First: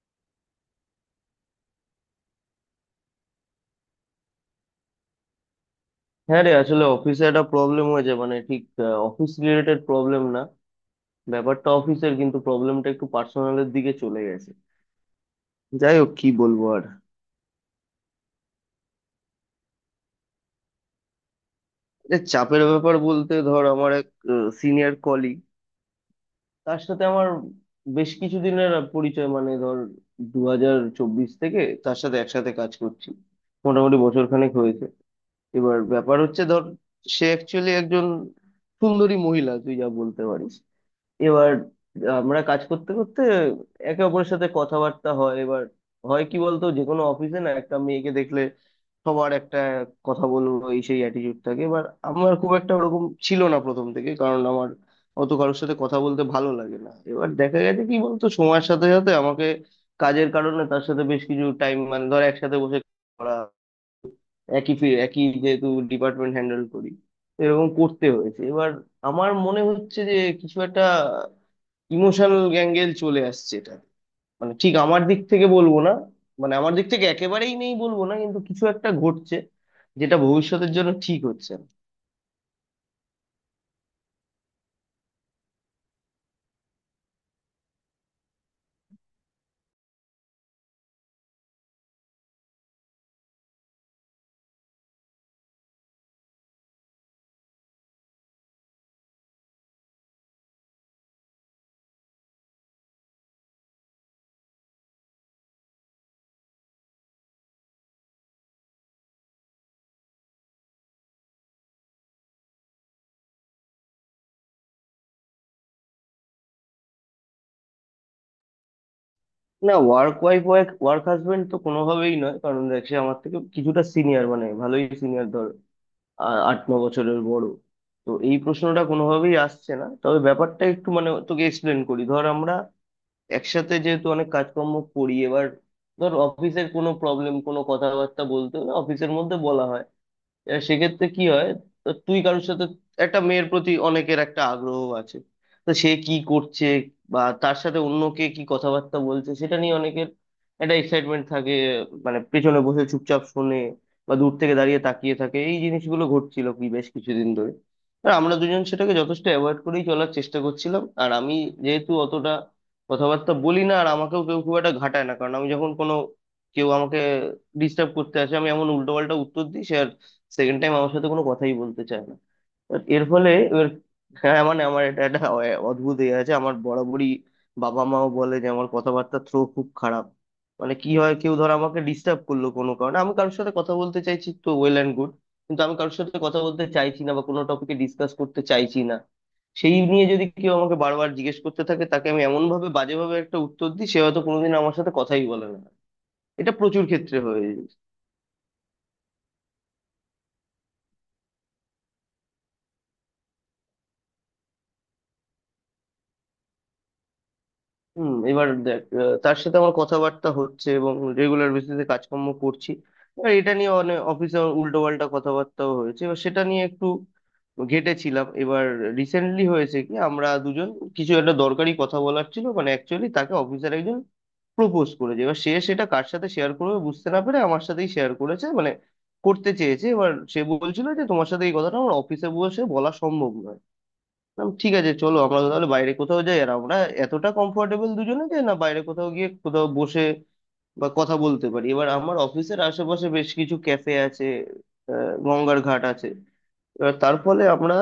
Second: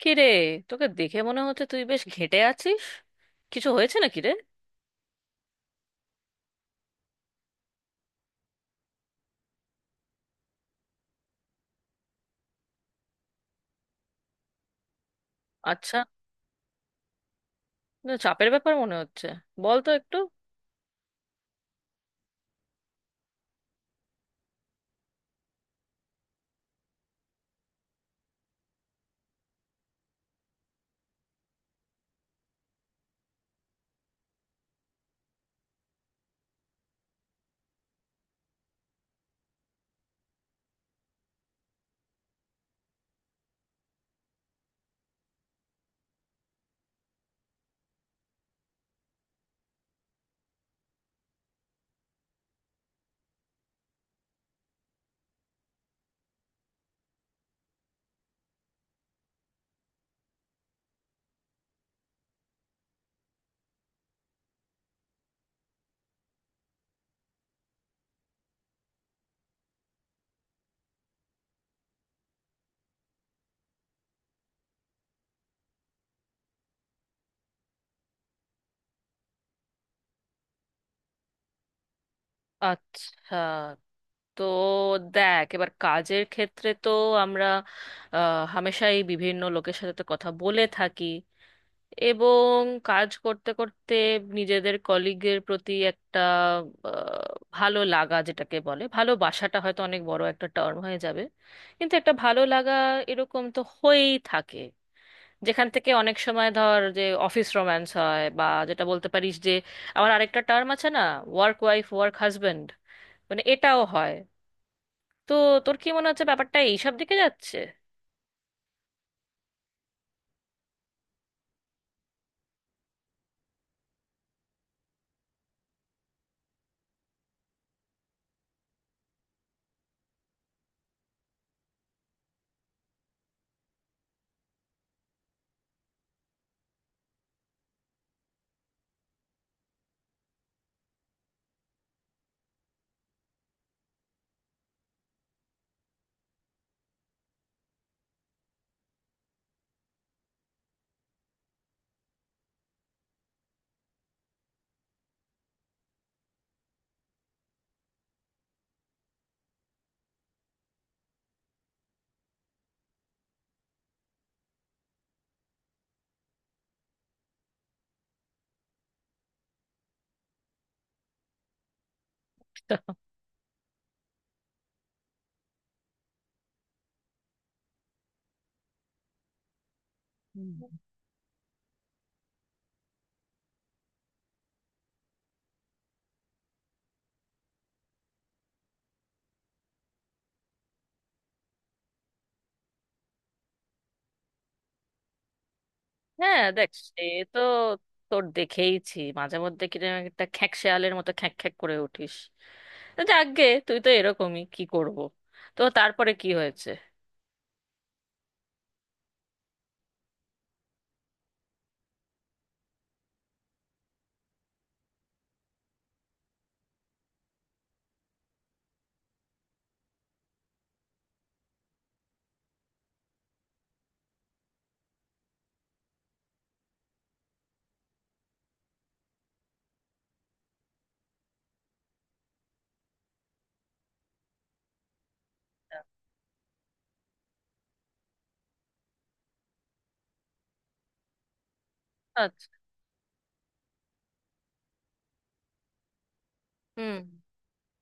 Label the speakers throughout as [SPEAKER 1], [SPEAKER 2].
[SPEAKER 1] কি রে? তোকে দেখে মনে হচ্ছে তুই বেশ ঘেঁটে আছিস। কিছু হয়েছে নাকি রে?
[SPEAKER 2] হ্যাঁ রে, আসলে অফিসে একটা প্রবলেম হয়েছে। মানে ঠিক অফিস রিলেটেড প্রবলেম না, ব্যাপারটা অফিসের, কিন্তু প্রবলেমটা একটু পার্সোনালের দিকে চলে গেছে। যাই
[SPEAKER 1] আচ্ছা।
[SPEAKER 2] হোক, কি বলবো আর।
[SPEAKER 1] না, চাপের ব্যাপার মনে হচ্ছে। বল তো একটু।
[SPEAKER 2] এটা চাপের ব্যাপার বলতে ধর, আমার এক সিনিয়র কলিগ, তার সাথে আমার বেশ কিছুদিনের পরিচয়। মানে ধর, 2024 থেকে তার সাথে একসাথে কাজ করছি, মোটামুটি বছরখানেক হয়েছে। এবার ব্যাপার হচ্ছে ধর, সে অ্যাকচুয়ালি একজন সুন্দরী মহিলা, তুই যা বলতে পারিস। এবার আমরা কাজ করতে করতে একে অপরের সাথে কথাবার্তা হয়। এবার হয় কি বলতো, যে কোনো অফিসে না একটা মেয়েকে দেখলে সবার একটা কথা বলবো এই সেই অ্যাটিটিউড থাকে। এবার আমার খুব একটা ওরকম ছিল না প্রথম থেকে, কারণ আমার অত কারোর সাথে কথা বলতে ভালো লাগে না। এবার দেখা গেছে কি বলতো, সময়ের সাথে সাথে আমাকে কাজের কারণে তার সাথে বেশ কিছু টাইম মানে ধর একসাথে বসে করা, একই যেহেতু ডিপার্টমেন্ট হ্যান্ডেল করি, এরকম করতে হয়েছে। এবার আমার মনে হচ্ছে যে কিছু একটা ইমোশনাল অ্যাঙ্গেল চলে আসছে। এটা মানে ঠিক আমার দিক থেকে বলবো না, মানে আমার দিক থেকে একেবারেই নেই বলবো না, কিন্তু কিছু একটা ঘটছে যেটা ভবিষ্যতের জন্য ঠিক হচ্ছে না।
[SPEAKER 1] আচ্ছা, তো দেখ, এবার কাজের ক্ষেত্রে তো আমরা হামেশাই বিভিন্ন লোকের সাথে তো কথা বলে থাকি, এবং কাজ করতে করতে নিজেদের কলিগের প্রতি একটা আহ, ভালো লাগা, যেটাকে বলে ভালোবাসাটা হয়তো অনেক বড় একটা টার্ম হয়ে যাবে, কিন্তু একটা ভালো লাগা এরকম তো হয়েই থাকে, যেখান থেকে অনেক সময় ধর যে অফিস রোম্যান্স হয়, বা যেটা বলতে পারিস যে আমার আরেকটা টার্ম আছে না, ওয়ার্ক ওয়াইফ ওয়ার্ক হাজবেন্ড, মানে এটাও হয়। তো তোর কি মনে হচ্ছে ব্যাপারটা এইসব দিকে যাচ্ছে?
[SPEAKER 2] না, work wife work work husband তো কোনোভাবেই নয়, কারণ দেখ সে আমার থেকে কিছুটা সিনিয়র, মানে ভালোই সিনিয়র ধর, আট ন বছরের বড়। তো এই প্রশ্নটা কোনোভাবেই আসছে না। তবে ব্যাপারটা একটু মানে তোকে এক্সপ্লেন করি। ধর আমরা একসাথে যেহেতু অনেক কাজকর্ম করি, এবার ধর অফিসের কোনো প্রবলেম কোনো কথাবার্তা বলতে হলে অফিসের মধ্যে বলা হয়। এবার সেক্ষেত্রে কি হয়, তো তুই কারোর সাথে, একটা মেয়ের প্রতি অনেকের একটা আগ্রহ আছে, তো সে কি করছে বা তার সাথে অন্য কে কি কথাবার্তা বলছে সেটা নিয়ে অনেকের একটা এক্সাইটমেন্ট থাকে। মানে পেছনে বসে চুপচাপ শুনে বা দূর থেকে দাঁড়িয়ে তাকিয়ে থাকে। এই জিনিসগুলো ঘটছিল কি বেশ কিছুদিন ধরে, আর আমরা দুজন সেটাকে যথেষ্ট অ্যাভয়েড করেই চলার চেষ্টা করছিলাম। আর আমি যেহেতু অতটা কথাবার্তা বলি না, আর আমাকেও কেউ খুব একটা ঘাটায় না, কারণ আমি যখন কোনো, কেউ আমাকে ডিস্টার্ব করতে আসে আমি এমন উল্টো, সেকেন্ড টাইম আমার সাথে কোনো কথাই বলতে চায় না। But এর ফলে এবার, হ্যাঁ মানে আমার এটা একটা অদ্ভুত ইয়ে আছে আমার বরাবরই। বাবা মাও বলে যে আমার কথাবার্তা থ্রো খুব খারাপ।
[SPEAKER 1] হুম।
[SPEAKER 2] মানে কি হয়, কেউ ধর আমাকে ডিস্টার্ব করলো কোনো কারণে, আমি কারোর সাথে কথা বলতে চাইছি, তো ওয়েল অ্যান্ড গুড। কিন্তু আমি কারোর সাথে কথা বলতে চাইছি না বা কোনো টপিকে ডিসকাস করতে চাইছি না, সেই নিয়ে যদি কেউ আমাকে বারবার জিজ্ঞেস করতে থাকে, তাকে আমি এমন ভাবে বাজেভাবে একটা উত্তর দিই, সে হয়তো কোনোদিন আমার সাথে কথাই বলে না।
[SPEAKER 1] হ্যাঁ,
[SPEAKER 2] এটা
[SPEAKER 1] দেখ
[SPEAKER 2] প্রচুর
[SPEAKER 1] সে,
[SPEAKER 2] ক্ষেত্রে
[SPEAKER 1] তো
[SPEAKER 2] হয়ে যায়।
[SPEAKER 1] তোর দেখেইছি মাঝে মধ্যে কিরকম একটা খ্যাঁক শেয়ালের মতো খ্যাঁক খ্যাঁক করে উঠিস। তো যাকগে, তুই তো এরকমই, কি করব। তো তারপরে কি হয়েছে?
[SPEAKER 2] হুম। এবার দেখ, তার সাথে আমার কথাবার্তা হচ্ছে এবং রেগুলার বেসিসে কাজকর্ম করছি। এবার এটা নিয়ে অনেক অফিসে উল্টো পাল্টা কথাবার্তাও হয়েছে, এবার সেটা নিয়ে একটু ঘেঁটেছিলাম। এবার রিসেন্টলি হয়েছে কি, আমরা দুজন কিছু একটা দরকারি কথা বলার ছিল। মানে অ্যাকচুয়ালি তাকে অফিসার একজন প্রপোজ করেছে, এবার সে সেটা কার সাথে শেয়ার করবে বুঝতে না পেরে আমার সাথেই শেয়ার করেছে, মানে করতে চেয়েছে। এবার সে বলছিল যে তোমার সাথে এই কথাটা আমার অফিসে বসে বলা সম্ভব নয়। বললাম, ঠিক আছে, চলো আমরা তাহলে বাইরে কোথাও যাই। আর আমরা এতটা কমফোর্টেবল দুজনে যে না, বাইরে কোথাও গিয়ে কোথাও বসে বা কথা বলতে পারি। এবার আমার
[SPEAKER 1] আচ্ছা।
[SPEAKER 2] অফিসের আশেপাশে বেশ কিছু ক্যাফে আছে, গঙ্গার ঘাট আছে। এবার
[SPEAKER 1] হুম।
[SPEAKER 2] তার ফলে আমরা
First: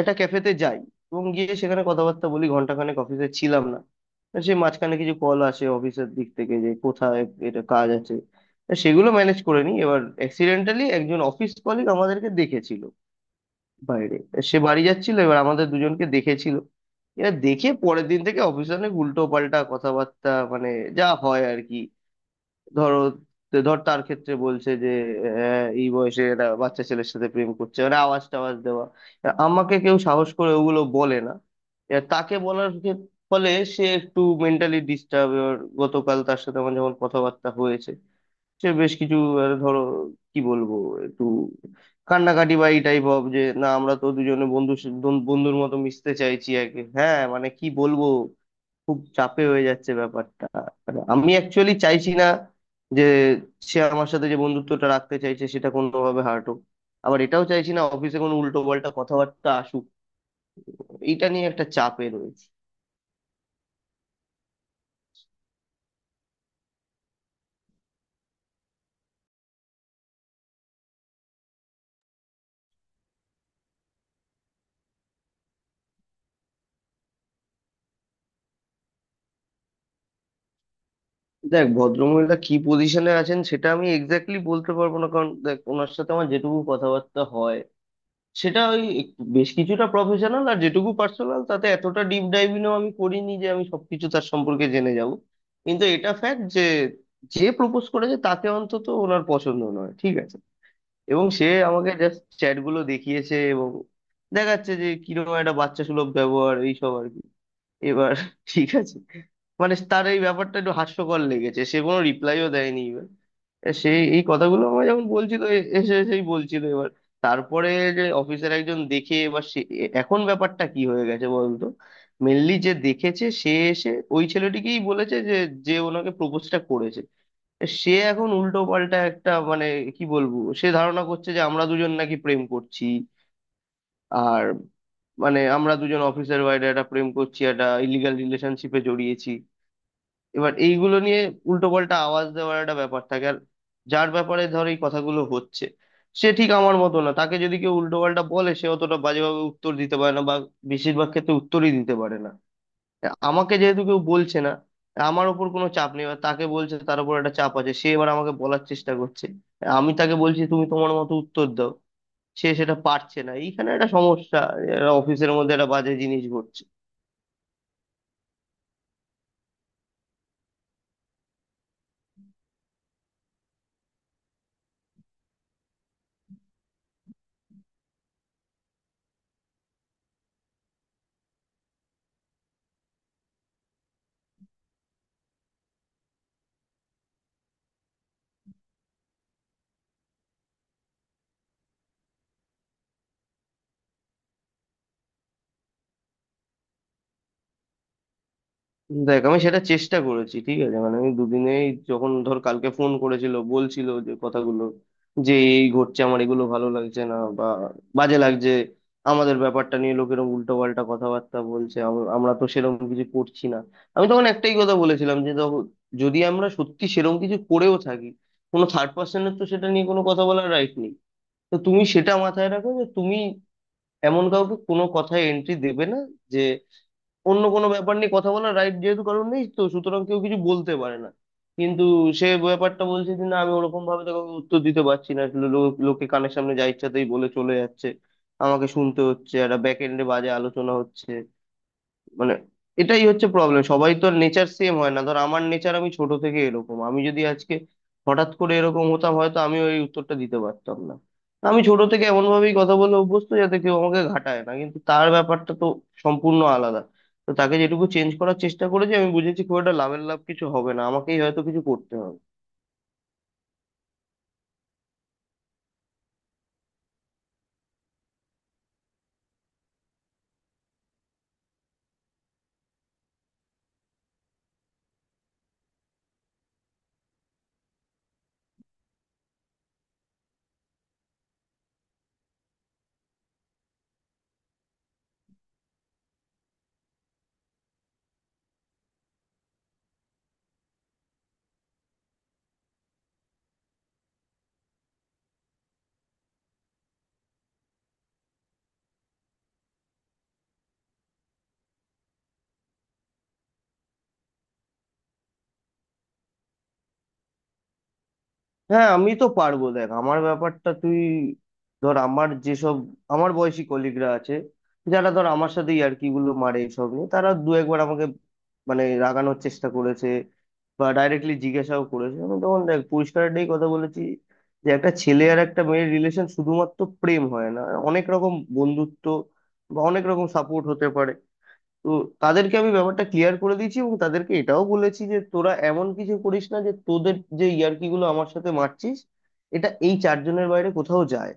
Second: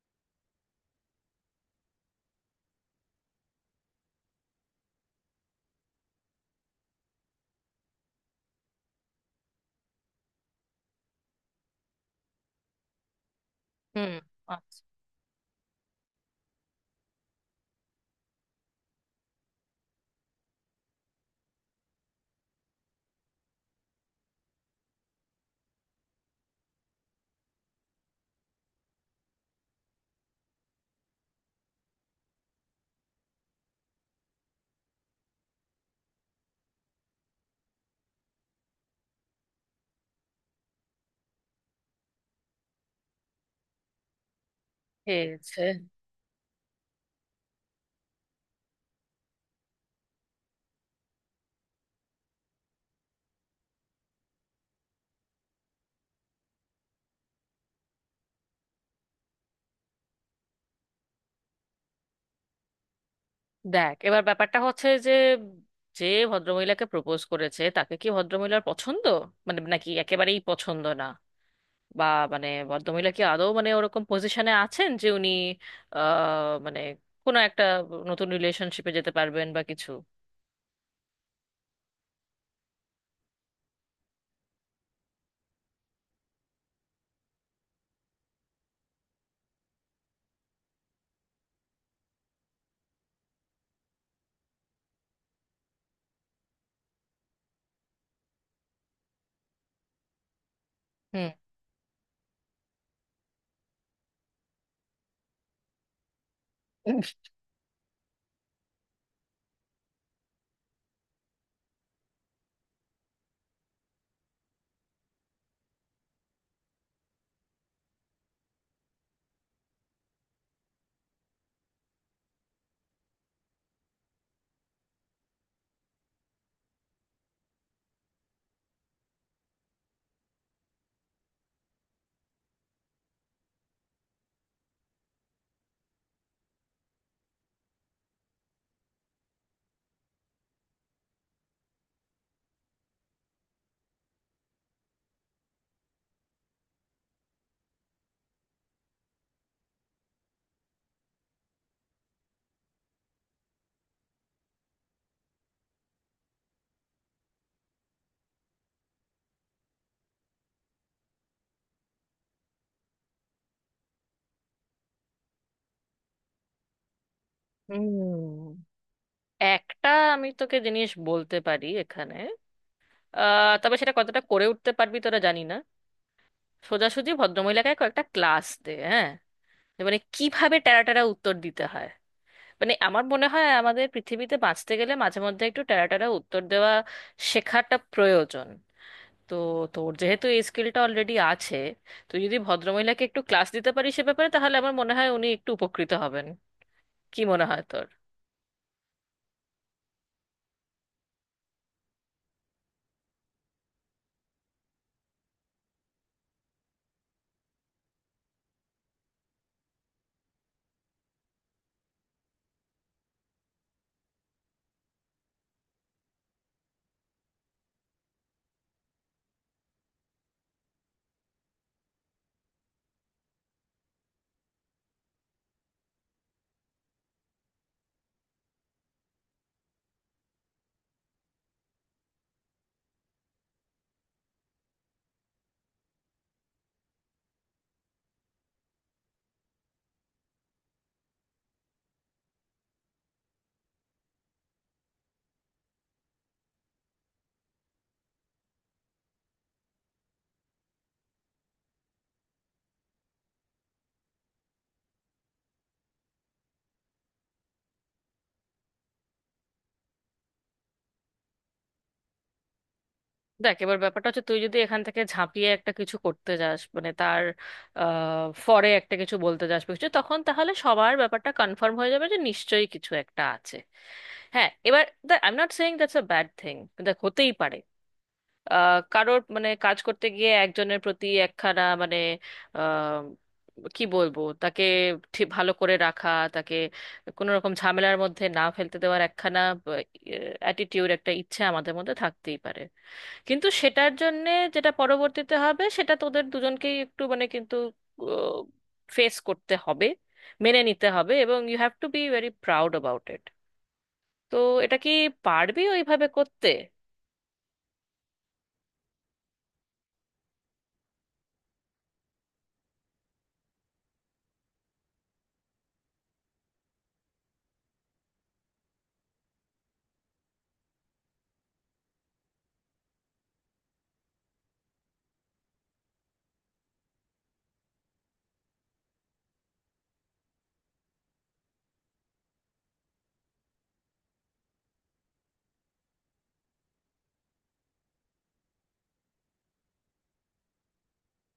[SPEAKER 2] একটা ক্যাফেতে যাই এবং গিয়ে সেখানে কথাবার্তা বলি। ঘন্টাখানেক অফিসে ছিলাম না। সে মাঝখানে কিছু কল আসে অফিসের দিক থেকে যে কোথায়, এটা কাজ আছে, তা সেগুলো ম্যানেজ করে নিই। এবার অ্যাক্সিডেন্টালি একজন অফিস কলিগ আমাদেরকে দেখেছিল
[SPEAKER 1] হুম।
[SPEAKER 2] বাইরে। সে
[SPEAKER 1] আচ্ছা।
[SPEAKER 2] বাড়ি যাচ্ছিল, এবার আমাদের দুজনকে দেখেছিল। এরা দেখে পরের দিন থেকে অফিসে অনেক উল্টো পাল্টা কথাবার্তা, মানে যা হয় আর কি। ধরো, ধর তার ক্ষেত্রে বলছে যে, এই বয়সে একটা বাচ্চা ছেলের সাথে প্রেম করছে, মানে আওয়াজ টাওয়াজ দেওয়া। এবার আমাকে কেউ সাহস করে ওগুলো বলে না, এবার তাকে বলার ফলে সে একটু মেন্টালি ডিস্টার্ব। এবার গতকাল তার সাথে আমার যখন কথাবার্তা হয়েছে, সে বেশ কিছু, ধরো কি বলবো, একটু কান্নাকাটি বা এই টাইপ অফ, যে না আমরা তো দুজনে বন্ধু, বন্ধুর
[SPEAKER 1] খেয়েছে।
[SPEAKER 2] মতো মিশতে চাইছি একে। হ্যাঁ মানে কি বলবো, খুব চাপে হয়ে যাচ্ছে ব্যাপারটা। মানে আমি অ্যাকচুয়ালি চাইছি না যে সে আমার সাথে যে বন্ধুত্বটা রাখতে চাইছে সেটা কোনোভাবে হার্ট হোক, আবার এটাও চাইছি না অফিসে কোনো উল্টো পাল্টা কথাবার্তা আসুক। এইটা নিয়ে একটা চাপে রয়েছে।
[SPEAKER 1] দেখ, এবার ব্যাপারটা হচ্ছে যে, যে ভদ্রমহিলাকে প্রপোজ করেছে তাকে কি ভদ্রমহিলার পছন্দ, মানে, নাকি একেবারেই পছন্দ না? বা মানে ভদ্রমহিলা কি আদৌ মানে ওরকম পজিশনে আছেন যে উনি আহ মানে কোনো একটা নতুন রিলেশনশিপে যেতে পারবেন বা কিছু?
[SPEAKER 2] দেখ, ভদ্রমহিলা কি পজিশনে আছেন সেটা আমি এক্স্যাক্টলি বলতে পারবো না, কারণ দেখ ওনার সাথে আমার যেটুকু কথাবার্তা হয় সেটা ওই একটু বেশ কিছুটা প্রফেশনাল, আর যেটুকু পার্সোনাল তাতে এতটা ডিপ ডাইভিংও আমি করিনি যে আমি সবকিছু তার সম্পর্কে জেনে যাব। কিন্তু এটা ফ্যাক্ট যে, যে প্রপোজ করেছে তাকে অন্তত ওনার পছন্দ নয়, ঠিক আছে। এবং
[SPEAKER 1] হুম।
[SPEAKER 2] সে আমাকে জাস্ট চ্যাট গুলো দেখিয়েছে এবং দেখাচ্ছে যে কিরকম একটা বাচ্চা সুলভ ব্যবহার, এইসব আর কি। এবার ঠিক আছে, মানে তার এই ব্যাপারটা একটু হাস্যকর লেগেছে, সে কোনো রিপ্লাইও দেয়নি। সেই এই কথাগুলো আমার যখন বলছিল, এসেই বলছিল। এবার তারপরে, যে অফিসার একজন দেখে, এবার সে এখন ব্যাপারটা কি হয়ে গেছে বলতো, মেনলি যে দেখেছে সে এসে ওই ছেলেটিকেই বলেছে যে, যে ওনাকে প্রপোজটা করেছে, সে এখন উল্টো পাল্টা একটা, মানে কি বলবো, সে ধারণা করছে যে আমরা দুজন নাকি প্রেম করছি। আর মানে আমরা দুজন অফিসার ওয়াইড একটা প্রেম করছি, একটা ইলিগাল রিলেশনশিপে জড়িয়েছি। এবার এইগুলো নিয়ে উল্টো পাল্টা আওয়াজ দেওয়ার একটা ব্যাপার থাকে। আর যার ব্যাপারে ধর এই কথাগুলো হচ্ছে, সে ঠিক আমার মতো না। তাকে যদি কেউ উল্টো পাল্টা বলে, সে অতটা বাজেভাবে উত্তর দিতে পারে না, বা বেশিরভাগ ক্ষেত্রে উত্তরই দিতে পারে না। আমাকে যেহেতু কেউ বলছে না, আমার ওপর কোনো চাপ নেই, বা তাকে বলছে তার উপর একটা চাপ আছে, সে এবার আমাকে বলার চেষ্টা করছে। আমি তাকে বলছি তুমি তোমার মতো উত্তর দাও, সে সেটা পারছে না। এইখানে একটা সমস্যা, অফিসের মধ্যে একটা বাজে জিনিস ঘটছে।
[SPEAKER 1] হুম। একটা, আমি তোকে জিনিস বলতে পারি এখানে, আহ, তবে সেটা কতটা করে উঠতে পারবি তোরা জানি না। সোজাসুজি ভদ্রমহিলাকে কয়েকটা ক্লাস দে, হ্যাঁ, যে মানে কিভাবে টেরা টেরা উত্তর দিতে হয়। মানে আমার মনে হয় আমাদের পৃথিবীতে বাঁচতে গেলে মাঝে মধ্যে একটু টেরা টেরা উত্তর দেওয়া শেখাটা প্রয়োজন। তো তোর যেহেতু এই স্কিলটা অলরেডি আছে, তুই যদি ভদ্রমহিলাকে একটু ক্লাস দিতে পারিস সে ব্যাপারে, তাহলে আমার মনে হয় উনি একটু উপকৃত হবেন। কি মনে হয় তোর?
[SPEAKER 2] দেখ, আমি সেটা চেষ্টা করেছি, ঠিক আছে। মানে আমি দুদিনেই, যখন ধর কালকে ফোন করেছিল বলছিল যে কথাগুলো, যে এই ঘটছে, আমার এগুলো ভালো লাগছে না বা বাজে লাগছে, আমাদের ব্যাপারটা নিয়ে লোকেরা উল্টো পাল্টা কথাবার্তা বলছে, আমরা তো সেরকম কিছু করছি না। আমি তখন একটাই কথা বলেছিলাম যে দেখো, যদি আমরা সত্যি সেরকম কিছু করেও থাকি, কোনো থার্ড পার্সনের তো সেটা নিয়ে কোনো কথা বলার রাইট নেই। তো তুমি সেটা মাথায় রাখো যে তুমি এমন কাউকে কোনো কথায় এন্ট্রি দেবে না। অন্য কোনো ব্যাপার নিয়ে কথা বলার রাইট যেহেতু কারণ নেই, তো সুতরাং কেউ কিছু বলতে পারে না। কিন্তু সে ব্যাপারটা বলছে যে না, আমি ওরকম ভাবে তো কাউকে উত্তর দিতে পারছি না, লো- লো- লোকে কানের সামনে যা ইচ্ছাতেই বলে চলে যাচ্ছে, আমাকে শুনতে হচ্ছে, একটা ব্যাক এন্ডে বাজে আলোচনা হচ্ছে। মানে এটাই হচ্ছে প্রবলেম, সবাই তো নেচার সেম হয় না। ধর আমার নেচার, আমি ছোট থেকে এরকম। আমি যদি আজকে হঠাৎ করে এরকম হতাম হয়তো আমি ওই উত্তরটা দিতে পারতাম না। আমি ছোট থেকে এমন ভাবেই কথা বলে অভ্যস্ত যাতে কেউ আমাকে ঘাটায় না, কিন্তু তার ব্যাপারটা তো সম্পূর্ণ আলাদা। তো তাকে যেটুকু চেঞ্জ করার চেষ্টা করেছি আমি বুঝেছি, খুব একটা লাভের লাভ কিছু হবে না, আমাকেই হয়তো কিছু করতে হবে।
[SPEAKER 1] দেখ, এবার ব্যাপারটা হচ্ছে, তুই যদি এখান থেকে ঝাঁপিয়ে একটা কিছু করতে যাস মানে তার ফরে একটা কিছু বলতে যাস বা কিছু, তখন তাহলে সবার ব্যাপারটা কনফার্ম হয়ে যাবে যে নিশ্চয়ই কিছু একটা আছে। হ্যাঁ, এবার দেখ, I am not saying that's a bad thing. দেখ, হতেই পারে কারোর মানে কাজ করতে গিয়ে একজনের প্রতি একখানা মানে আহ, কি বলবো, তাকে ঠিক ভালো করে রাখা, তাকে কোনো রকম ঝামেলার মধ্যে না ফেলতে দেওয়ার একখানা অ্যাটিটিউড, একটা ইচ্ছে আমাদের মধ্যে থাকতেই পারে। কিন্তু সেটার জন্যে যেটা পরবর্তীতে হবে সেটা তোদের দুজনকেই একটু মানে কিন্তু ফেস করতে হবে, মেনে নিতে হবে, এবং you have to be very proud about it. তো এটা কি পারবি ওইভাবে করতে?
[SPEAKER 2] হ্যাঁ আমি তো পারবো। দেখ আমার ব্যাপারটা তুই, ধর আমার যেসব আমার বয়সী কলিগরা আছে, যারা ধর আমার সাথে ইয়ার্কি গুলো মারে এসব নিয়ে, তারা দু একবার আমাকে মানে রাগানোর চেষ্টা করেছে বা ডাইরেক্টলি জিজ্ঞাসাও করেছে। আমি তখন দেখ পরিষ্কার একটাই কথা বলেছি, যে একটা ছেলে আর একটা মেয়ের রিলেশন শুধুমাত্র প্রেম হয় না, অনেক রকম বন্ধুত্ব বা অনেক রকম সাপোর্ট হতে পারে। তো তাদেরকে আমি ব্যাপারটা ক্লিয়ার করে দিয়েছি এবং তাদেরকে এটাও বলেছি যে তোরা এমন কিছু করিস না যে তোদের যে ইয়ার্কি গুলো আমার সাথে মারছিস এটা এই চারজনের বাইরে কোথাও যায়।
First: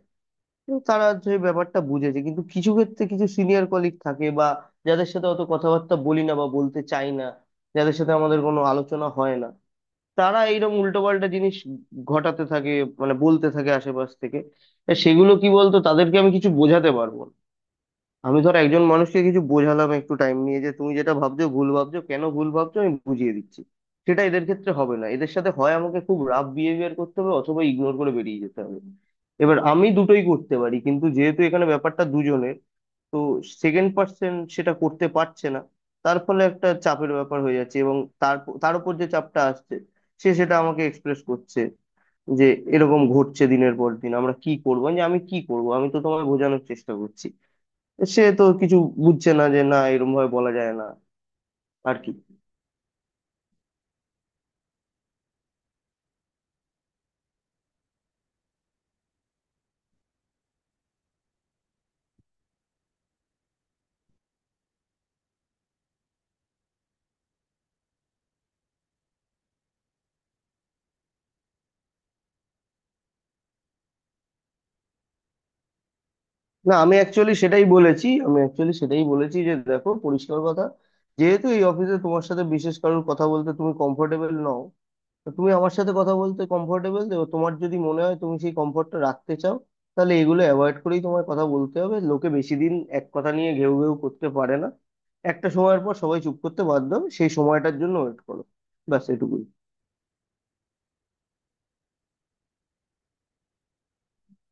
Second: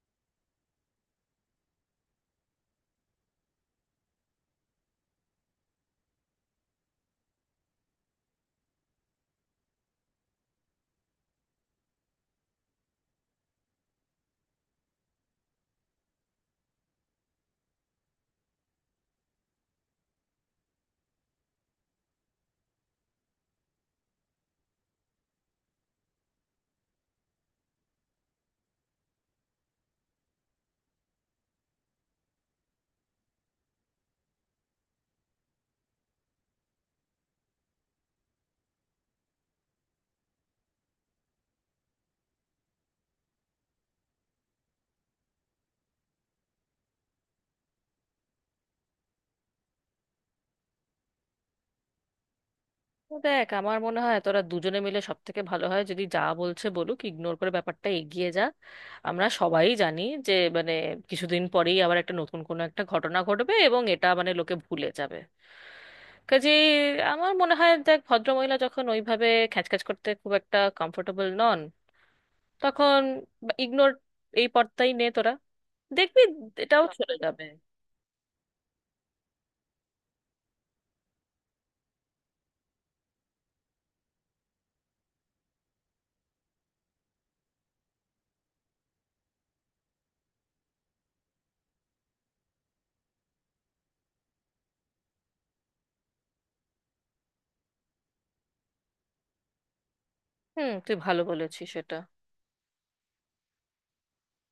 [SPEAKER 2] কিন্তু তারা যে ব্যাপারটা বুঝেছে, কিন্তু কিছু ক্ষেত্রে কিছু সিনিয়র কলিগ থাকে বা যাদের সাথে অত কথাবার্তা বলি না বা বলতে চাই না, যাদের সাথে আমাদের কোনো আলোচনা হয় না, তারা এইরকম উল্টোপাল্টা জিনিস ঘটাতে থাকে, মানে বলতে থাকে আশেপাশ থেকে। তা সেগুলো কি বলতো, তাদেরকে আমি কিছু বোঝাতে পারবো না। আমি ধর একজন মানুষকে কিছু বোঝালাম একটু টাইম নিয়ে যে তুমি যেটা ভাবছো ভুল ভাবছো, কেন ভুল ভাবছো আমি বুঝিয়ে দিচ্ছি, সেটা এদের ক্ষেত্রে হবে না। এদের সাথে হয় আমাকে খুব রাফ বিহেভিয়ার করতে হবে অথবা ইগনোর করে বেরিয়ে যেতে হবে। এবার আমি দুটোই করতে পারি, কিন্তু যেহেতু এখানে ব্যাপারটা দুজনের, তো সেকেন্ড পার্সন সেটা করতে পারছে না। তার ফলে একটা চাপের ব্যাপার হয়ে যাচ্ছে, এবং তার, তার উপর যে চাপটা আসছে সে সেটা আমাকে এক্সপ্রেস করছে, যে এরকম ঘটছে দিনের পর দিন, আমরা কি করবো, আমি যে আমি কি করবো, আমি তো তোমায় বোঝানোর চেষ্টা করছি। সে তো কিছু বুঝছে না যে না, এরকম ভাবে বলা যায় না, আর কি।
[SPEAKER 1] দেখ, আমার মনে হয় তোরা দুজনে মিলে সব থেকে ভালো হয় যদি যা বলছে বলুক, ইগনোর করে ব্যাপারটা এগিয়ে যা। আমরা সবাই জানি যে মানে কিছুদিন পরেই আবার একটা নতুন কোনো একটা ঘটনা ঘটবে, এবং এটা মানে লোকে ভুলে যাবে। কাজে আমার মনে হয়, দেখ, ভদ্রমহিলা যখন ওইভাবে খ্যাচখ্যাচ করতে খুব একটা কমফোর্টেবল নন, তখন ইগনোর, এই পর্দাই নে তোরা, দেখবি
[SPEAKER 2] না
[SPEAKER 1] এটাও
[SPEAKER 2] আমি
[SPEAKER 1] চলে
[SPEAKER 2] অ্যাকচুয়ালি
[SPEAKER 1] যাবে।
[SPEAKER 2] সেটাই বলেছি, আমি অ্যাকচুয়ালি সেটাই বলেছি, যে দেখো পরিষ্কার কথা, যেহেতু এই অফিসে তোমার সাথে বিশেষ কারোর কথা বলতে তুমি কমফোর্টেবল নও, তো তুমি আমার সাথে কথা বলতে কমফোর্টেবল, তোমার যদি মনে হয় তুমি সেই কমফোর্টটা রাখতে চাও, তাহলে এগুলো অ্যাভয়েড করেই তোমার কথা বলতে হবে। লোকে বেশি দিন এক কথা নিয়ে ঘেউ ঘেউ করতে পারে না, একটা সময়ের পর সবাই চুপ করতে বাধ্য হবে, সেই সময়টার জন্য ওয়েট করো। ব্যাস এটুকুই।
[SPEAKER 1] হুম, তুই ভালো বলেছিস সেটা।